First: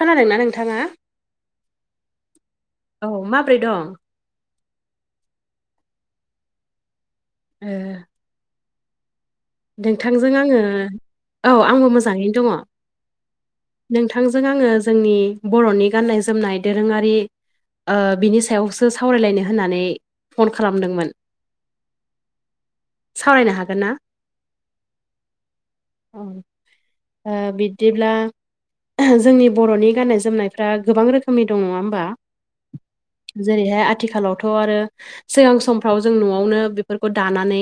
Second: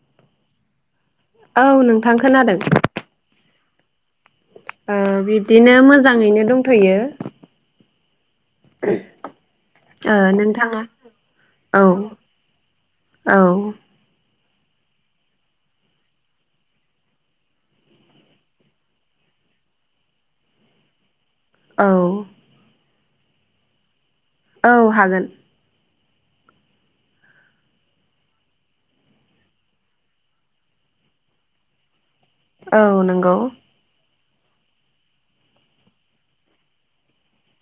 खोनादोंना नोंथाङा? औ नोंथां खोनादों। औ माब्रै दं? बिदिनो मोजाङैनो दंथ'यो। एह [inaudible] ओ नोंथांजों आङो नोंथाङा औ आंबो मोजाङैनो दङ। औ नोंथांजों आङो जोंनि बर'नि गान्नाय जोमनाय दोरोङारि बिनि सायावसो सावरायलायनो होननानै फन खालामदोंमोन। औ। सावरायनो हागोन ना? औ हागोन। औ बिदिब्ला जोंनि बर'नि गाननाय जोमनायफ्रा गोबां रोखोमनि दं नङा होमबा? औ नंगौ जेरैहाय आथिखालावथ' आरो सिगां समफ्राव जों न'आवनो बेफोरखौ दानानै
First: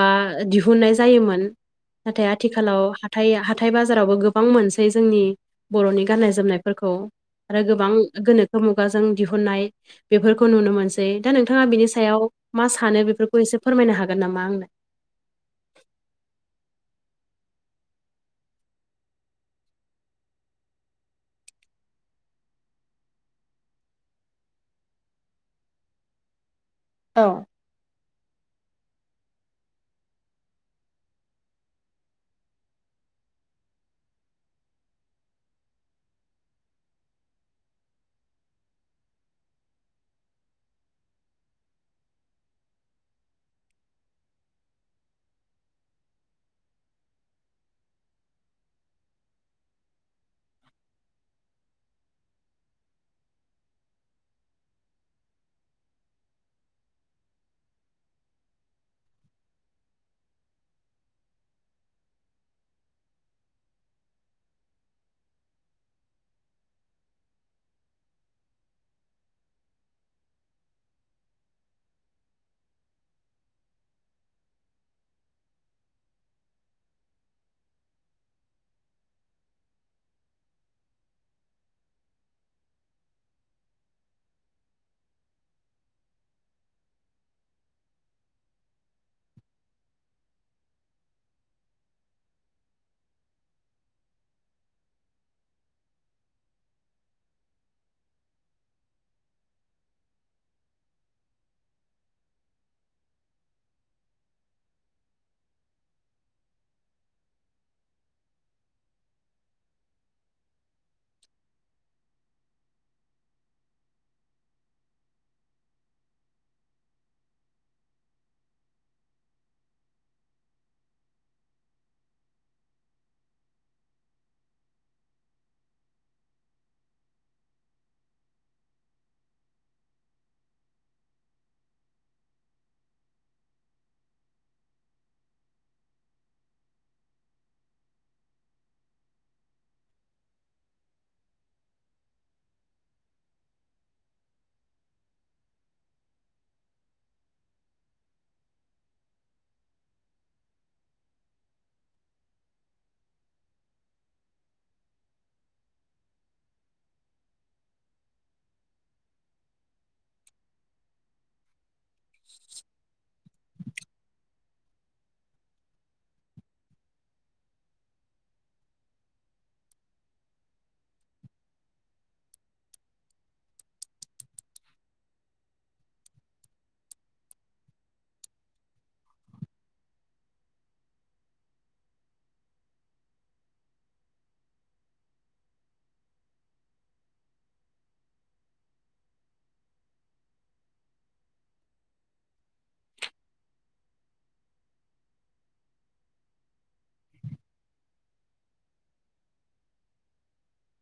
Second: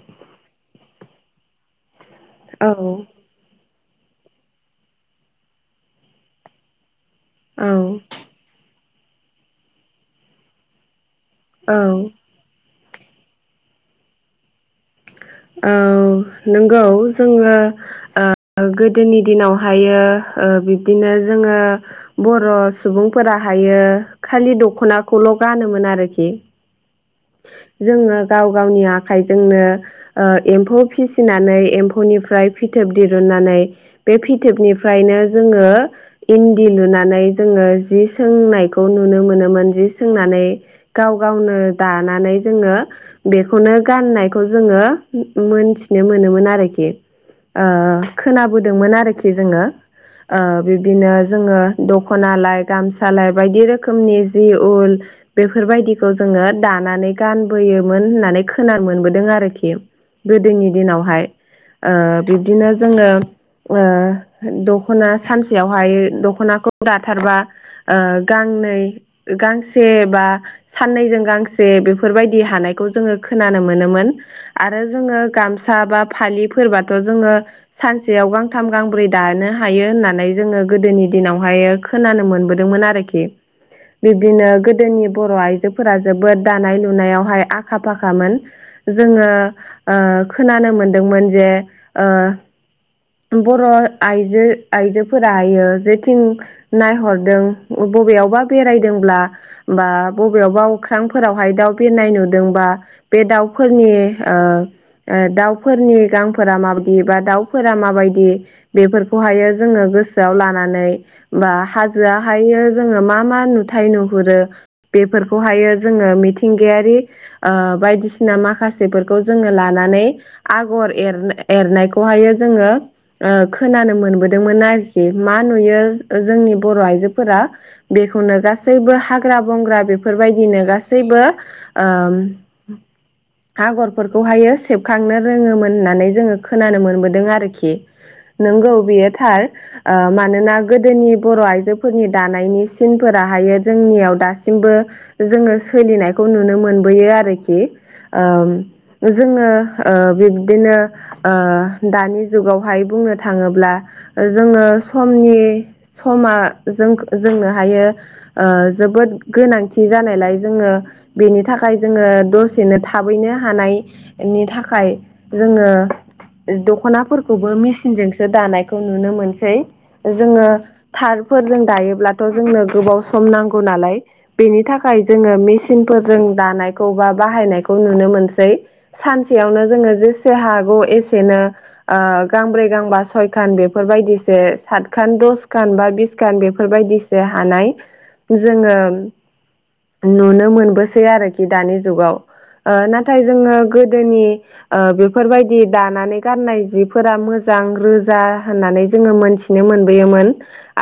बा दिहुन दिहुननाय जायोमोन नाथाय औ आथिखालाव हााइ ह खन्थाइ बाजारावबो गोबां मोनसै जोंनि बर'नि गाननाय जोमनायफोरखौ आरो औ गोबां गोनोखो मुगाजों दिहुननाय बेफोरखौ नुनो मोनसै दा नोंथाङा औ बिनि सायाव मा सानो बेफोरखौ एसे फोरमायनो हागोन नामा आंनो? औ नंगौ जोङो गोदोनि दिनावहायो बिब्दिनो जोङो बर' सुबुंफोराहायो खालि दख'नाखौल' गानोमोन आरोखि। औ जोङो गाव गावनि आखाइजोंनो एम्फौ फिसिनानै एम्फौनिफ्राय फिथोब दिरुननानै बे फिथोबनिफ्रायनो जोङो इन्दि लुनानै जोङो जि सोंनायखौ नुनो मोनोमोन जि सोंनानै गाव गावनो दानानै जोङो बेखौनो गाननायखौ जोङो मोनथिनो मोनोमोन आरोखि। खोनाबोदोंमोन आरोखि जोङो। बिब्दिनो जोङो दख'नालाय गामसालाय बायदि रोखोमनि जि उल बेफोरबायदिखौ जोङो दानानै गानबोयोमोन होननानै खोनानो मोनबोदों आरोखि गोदोनि दिनावहाय। ओ बिब्दिनो जोङो दख'ना सानसेयावहाय दख'नाखौ दाथारबा गांनै गांसे बा साननैजों गांसे से बेफोरबायदि हानायखौ जोङो खोनानो मोनोमोन। आरो जोङो गामसा बा फालिफोरबाथ' जोङो सानसेयाव गांथाम गांब्रै दानो हायो होननानै जोङो गोदोनि दिनावहाय खोनानो मोनबोदोंमोन आरो बिब्दिनो गोदोनि बर' आइजोफोरा जोबोद दानाय लुनायावहाय आखा फाखामोन। जोङो खोनानो मोनदोंमोन जे बर' आइजो आइजोफोराहायो जेथिं नायहरदों बबेयावबा बेरायदोंब्ला बा बबेयावबा अख्रां फोरावहाय दाउ बिरनाय नुदोंबा बे दाउफोरनि दाउफोरनि गांफोरा माबायदि बा दाउफोरा माबायदि बेफोरखौहायो जोंङो गोसोआव लानानै हाजोयाहायो जोंङो मा मा नुथाय नुहुरो बेफोरखौहायो जोंङो मिथिंगायारि बायदिसिना माखासेफोरखौ जोंङो लानानै आगर एर-एरनायखौहायो जोंङो खोनानो मोनबोदोंमोन आरोखि मा नुयो जोंनि बर' आइजोफोरा बेखौनो गासैबो हाग्रा बंग्रा बेफोरबायदिनो गासै गासैबो ओम [inaudible] आगरफोरखौहायो सेबखांनो रोङोमोन होननानै जोंङो खोनानो मोनबोदों आरोखि। नंगौ बियो थार। मानोना गोदोनि बर' आइजोफोरनि दानायनि सिनफोराहायो जोंनियाव दासिमबो जोंङो सोलिनायखौ नुनो मोनबोयो आरोखि। जोंङो बिब्दिनो दानि जुगावहाय बुंनो थाङोब्ला जोंङो समनि समा जों-जोंनो हायो जोबोद गोनांथि जानायलाय जोंङो बेनि थाखाय जोंङो दसेनो थाबैनो हानायनि थाखाय। जोंङो दख'नाफोरखौबो मेसिनजोंसो दानायखौ नुनो मोनसै। जोंङो थारफोरजों दायोब्लाथ' जोंनो गोबाव सम नांगौ नालाय। बेनि थाखाय जोंङो मेसिनफोरजों दानायखौ बा बाहायनायखौ नुनो मोनसै। सानसेयावनो जोङो जेसे हागौ एसेनो गांब्रै गांबा सयखान बेफोरबायदिसो सातखान दसखान बा बिसखान बेफोरबायदि हानाय जोंङो। नुनो मोनबोसै आरोखि दानि जुगाव नाथाय जोंङो गोदोनि। बेफोरबायदि दानानै गाननाय जिफोरा मोजां रोजा होननानै जोंङो मोनथि। नुनो मोनबोयोमोन।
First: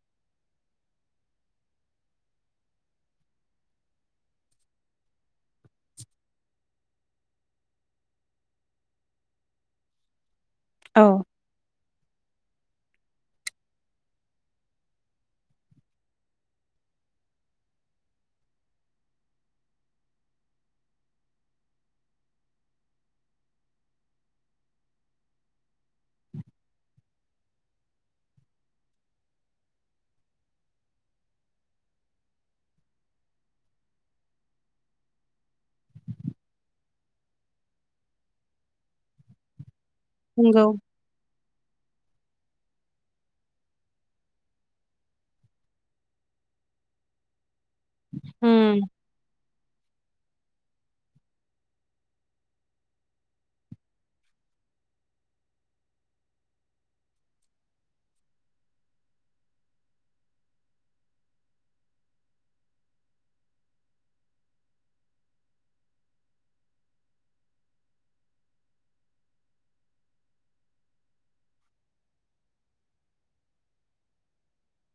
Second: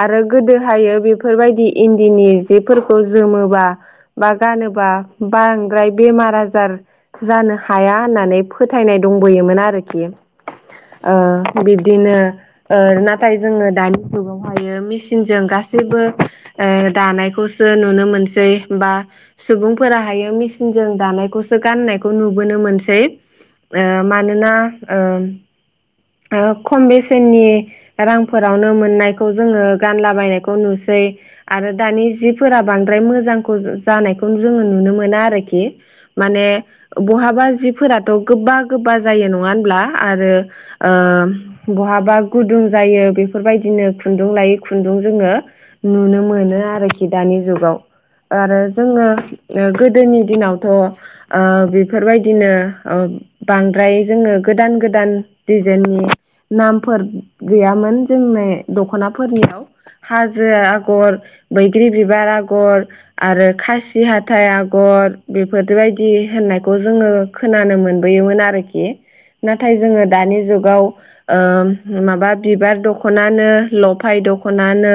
आरो गोदोहाय बेफोरबायदि इन्दिनि जिफोरखौ जोमोबा। बा गानोबा बांद्राय बेमार आजार। जानो हाया होननानै फोथायनाय दंबोयोमोन आरोखि। औ बिब्दिनो नाथाय जोंङो दानि जुगावहायो मेसिनजों गासैबो। दानायखौसो नुनो मोनसै। बा सुबुंफोराहायो मेसिनजों दानायखौसो गानायखौ नुबोनो मोनसै। मानोना खम बेसेननि। रांफोरावनो मोननायखौ जोंङो गानलाबायनायखौ नुसै। आरो दानि जिफोरा बांद्राय मोजांखौ जानायखौ जोंङो नुनो मोना आरोखि। माने बहाबा जिफोराथ' गोबा गोबा जायो नङा होनब्ला। आरो नंगौ ओम। बहाबा गुदुं जायो बेफोरबायदिनो खुन्दुं लायै खुन्दुं जोंङो। नुनो मोनो आरोखि दानि जुगाव। आरो उम जोंङो गोदोनि दिनावथ'। ओ बेफोरबायदिनो। बांद्राय जोंङो गोदान गोदान दिजाइननि। नामफोर गैयामोन जोंनि दख'नाफोरनियाव। हाजो आगर बैग्रि बिबार आगर। आरो खासि हाथाइ आगर बेफोरबायदि होननायखौ जोंङो। खोनानो मोनबोयोमोन आरोखि नाथाय जोंङो दानि जुगाव। माबा बिबार दखनानो लफाय दखनानो।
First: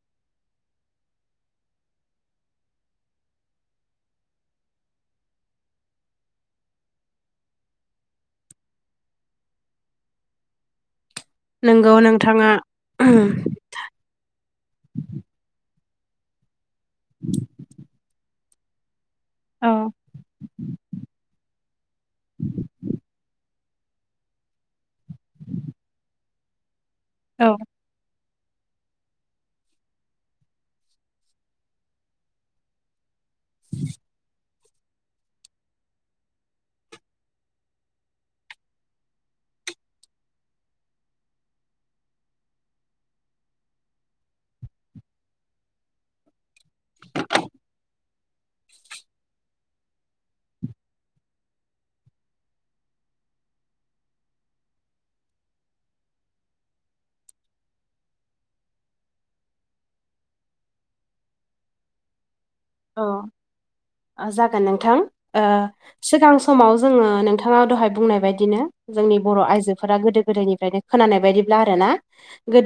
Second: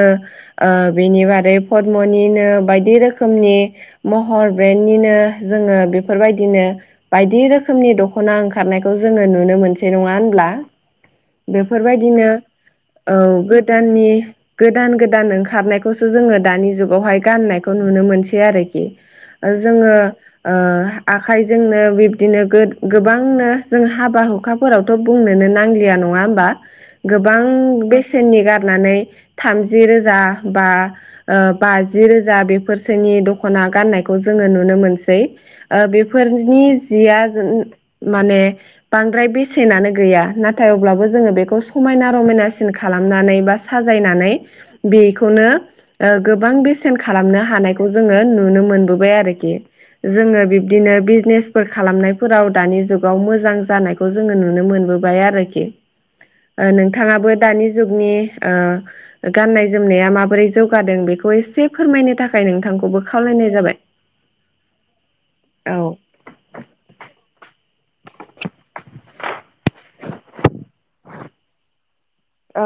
बेनि बादै पदमनिनो बायदि रोखोम। रोखोमनि महर ब्रेन्डनिनो जोंङो बेफोरबायदिनो। बायदि रोखोमनि दख'ना ओंखारनायखौ जोंङो नुनो मोनसै नङा होनब्ला। नंगौ बेफोरबायदिनो नोंथाङा औ गो। द गोदान गोदान ओंखारनायखौसो जोङो दानि जुगावहाय गाननायखौ मोनसे आरोखि औ जोङो आखाइजोंनो बिब्दिनो गोबांनो जों हाबा हुखाफोरावथ' बुंनोनो नांलिया नङा होमबा गोबां औ बेसेननि गारनानै थामजि रोजा बा बाजि रोजा बेफोर फोरसेनि दख'ना गाननायखौ जोङो नुनो मोनसै बेफोरनि जिया माने बांद्राय बेसेनानो गैया नाथाय अब्लाबो जोङो बेखौ समायना रमायनासिन खालामनानै बा साजायनानै बेखौनो गोबां बेसेन खालामनो हायो जोङो नुनो मोनबोबाय आरोखि जोङो बिब्दिनो बिजनेसफोर खालामनायफोराव दानि जुगाव मोजां जानाय खौ जोङो नुनो मोनबोबाय आरोखि नोंथाङाबो दानि जुगनि गाननाय जोमनाया माबोरै जौगादों बेखौ एसे फोरमायनो थाखाय नोंथांखौ औ जागोन नोंथां औ सिगां समाव जोङो नोंथाङा दहाय बुंनाय बायदिनो जोंनि बर' आइजोफोरा गोदो गोदायनिफ्रायनो खोनानाय बायदिब्ला आरो ना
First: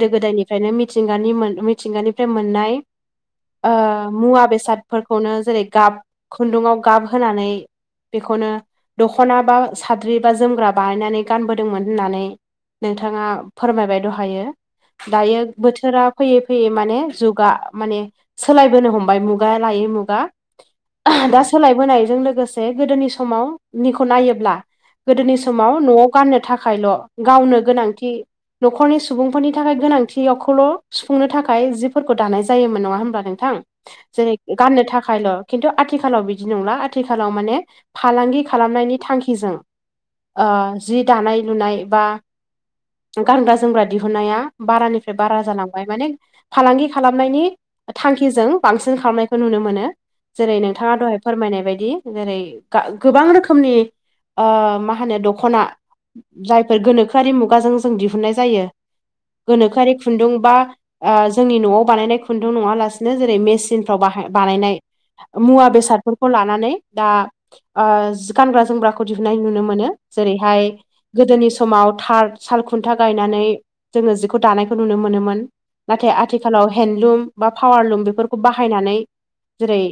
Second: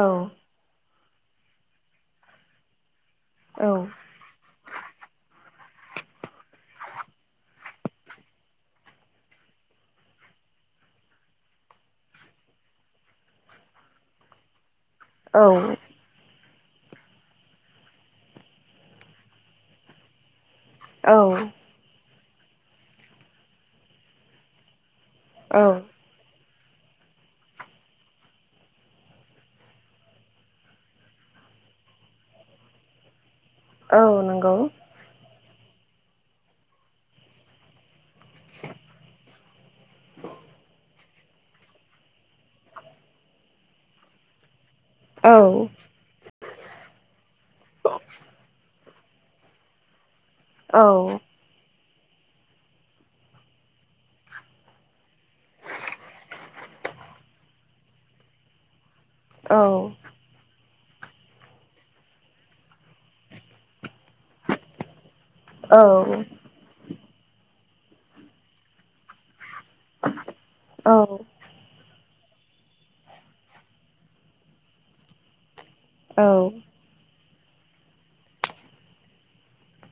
औ गोदायनिफ्रायनो मिथिंगानि मिथिंगानिफ्राय मोननाय ओ औ। मुवा बेसादफोरखौनो जेरै गाब खुन्दुाव गाब होनानै बेखौनो दख'ना बा साद्रि बा जोमग्रा बानायनानै गानबोदोंमोन होननानै नोंथाङा फोरमायबाय दहायो। दायो औ बोथोरा फैयै फैयै माने जुगा माने सोलायबोनो हमबाय। मुगा लायै मुगा औ दा सोलाय नायजों लोगोसे गोदोनि समावनिखौ नायोब्ला। गोदनि औ समाव' नआव गाननो थाखायल' गावनो गोनांथि न'खरनि सुबुंफोरनि थाखाय गोनांथियावखौल' सुफुंनो थाखाय जिफोरखौ दानाय जायोमोन नङा होमब्ला नोंथां? औ जेरै नंगौ। गाननो थाखायल' खिन्थु आथिखालाव बिदि नंला आथिखालाव माने फालांगि खालामनायनि थांखिजों जि दानाय लुनाय बा गानग्रा जोमग्रा दिहुनाया बारानिफ्राय औ बारा जालांबाय माने फालांगि खालामनायनि थांखिजों बांसिन खालामनाय खौ नुनो मोनो जेरै औ नोंथाङा दहाय फोरमायनाय बायदि। जेरै गा गोबां रोखोमनि आ मा होनो दख'ना जायफोर गोनोखोआरि मुगाजों जों दिहुननाय जायो। औ गोनोखोआरि खुन्दुं बा आ जोंनि न'आव बानायनाय खुन्दुं नङा लासिनो जेरै मेसिन फ्राव बाहाय बानायनाय मुवा औ बेसादफोरखौ लानानै दा आ जि गानग्रा जोमग्राखौ दिहुननाय नुनो मोनो जेरैहाय गोदोनि समाव थार सालखुन्था गायनानै जोङो जिखौ दानायखौ नुनो मोनोमोन। नाथाय आथिखालाव औ हेन्दलुम बा पावारलुम बेफोरखौ बा हायनानै जेरै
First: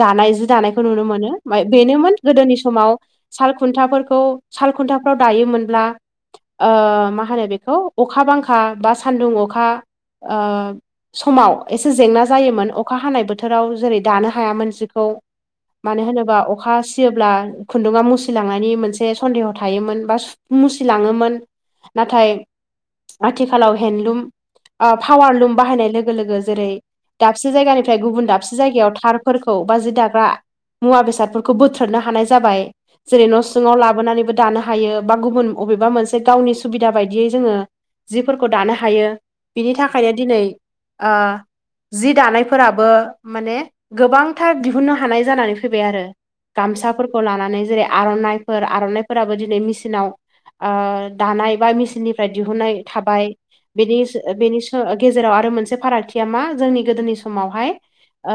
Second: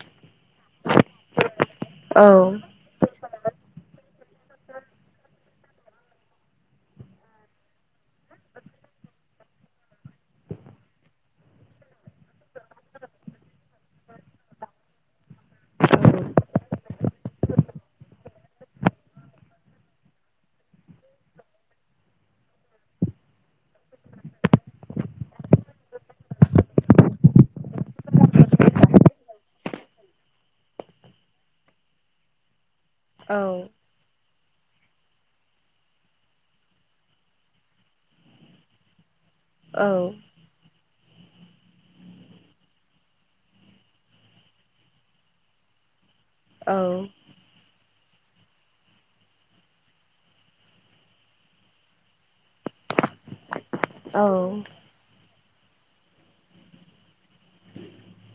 दानाय जि दानायखौ नुनो मोनो। माइ बेनोमोन गोदोनि समाव। साल खुन्थाफोरखौ साल खुन्थाफ्राव दायोमोनब्ला, आ मा होनो बेखौ? अखा बांखा बा सानदुं अखा आ समाव एसे जेंना जायोमोन। अखा हानाय बोथोराव जेरै दानो हायामोन जिखौ। मानो होनोबा अखा सियोब्ला खुन्दुङा मुसिलांनायनि मोनसे सन्देह थायोमोन बा सु मुसिलाङोमोन। नाथाय आथिखालाव हेन्दलुम आ पावारलुम बाहायनाय लोगो लोगो जेरै दाबसे जायगानिफ्राय गुबुन दाबसे जायगायाव थारफोरखौ बा जि दाग्रा मुवा बेसादफोरखौ बोथ्रोदनो हानाय जाबाय जेरै औ न' औ सिङाव ला बोनानैबो दानो हायो बा गुबुन बबेबा मोनसे गावनि सुबिदा बायदियै जोङो जिफोरखौ दानो हायो बिनि औ थाखायनो दिनै आ दानायफोराबो माने गोबांथार दिहुननो हानाय जानानै फैबाय आरो। गामसाफोरखौ लानानै जेरै आर'नाइफोर आर'नाइफोराबो दिनै मेचिनाव आ दानाय बा मेसिननिफ्राय दिहुननाय थाबाय। बेनि स औ बेनि स गेजेराव आरो मोनसे फारागथिया मा जोंनि गोदोनि समावहाय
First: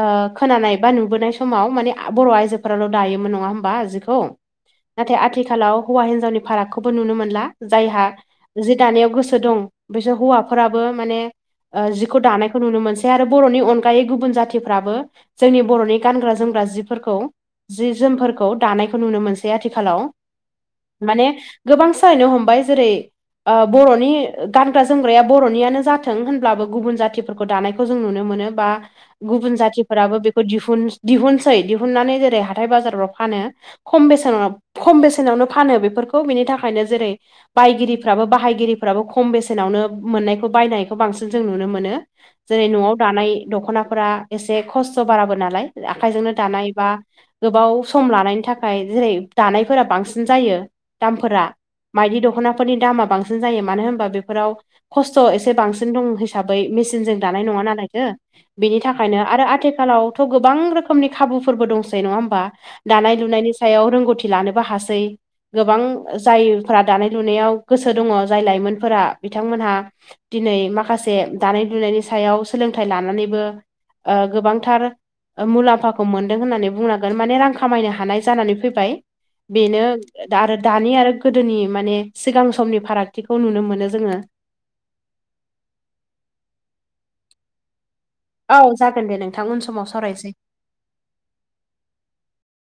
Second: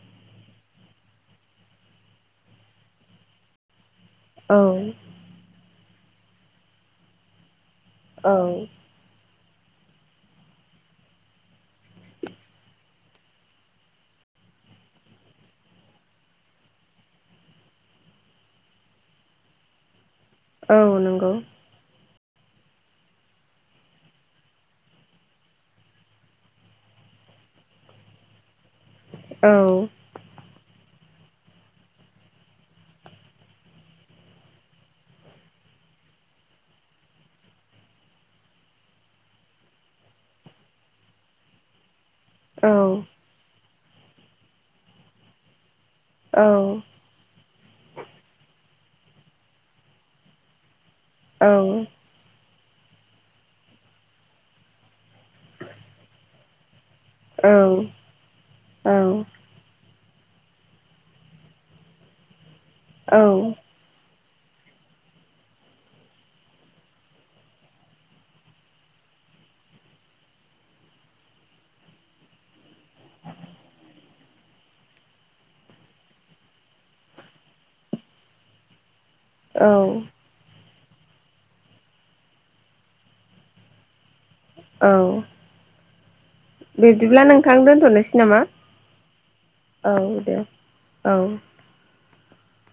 ओ खोनानाय बा नुबोनाय समाव माने बर' आइजोफोराल' दायोमोन नङा होमबा जिखौ? औ। नाथाय आथिखालाव हौवा हिनजावनि फारागखौबो नुनो मोनला जायहा औ जि दानायाव गोसो दं बिसोर हौवाफोराबो माने ओ जिखौ दानायखौ नुनो मोनसै आरो। बर'नि अनगायै गुबुन जाथिफ्राबो जोंनि बर'नि गानग्रा जोमग्रा जिफोरखौ जि जोमफोरखौ दानायखौ नुनो मोनसै आथिखालाव। औ माने नंगौ गोबां सोलायनो हमबाय जेरै बर'नि गानग्रा जोमग्राया बर'नियानो जाथों होनब्लाबो गुबुन जाथिफोरखौ दानायखौ जों नुनो मोनो बा औ गुबुन जातिफोराबो बे खौ दिहुन दिहुनसै दिहुननानै जेरै हाथाय बाजारफ्राव फानो। खम बेसेनाव खम बेसेनावनो फानो बेफोरखौ बिनि थाखायनो जेरै बायगिरिफ्राबो बाहायगिरिफ्राबो खम बेसेनावनो मोननायखौ बायनायखौ बांसिन जों नुनो मोनो। औ जेरै न'आव दानाय दख'नाफोरा एसे खस्थ' बाराबो नालाय आखाइजोंनो औ दानाय बा गोबाव सम लानायनि थाखाय जेरै दानायफोरा बांसिन जायो। दामफोरा औ माइदि दख'ना फोरनि दामा बांसिन जायो मानो होमबा बेफोराव खस्थ इसे बांसिन दङ हिसाबै मिसिनजों दानाय नङा नालायथो बिनि औ थाखायनो आरो आथिखालाव गोबां रोखोमनि खाबुफोरबो दंसै नङा होमबा औ दानाय लुनायनि सायाव रोंगौथि लानोबो हासै। गोबां जायफोरा दानाय लुनायाव गोसो दङ जाय लाइमोनफोरा बिथांमोनहा दिनै माखासे दानाय लुनायनि सायाव सोलोंथाइ लानानैबो ओ गोबांथार मुलाम्फाखौ मोनदों होननानै बुंनांगोन माने रां खामायनो हानाय जानानै फैबाय बेनो आरो दानि आरो गोदोनि माने सिगां समनि फारागथिखौ नुनो मोनो जोंङो। औ। बिदिब्ला नोंथां दोनथ'नोसै। नामा औ जागोन दे नोंथां उन औ समाव दे सावरायसै। औ।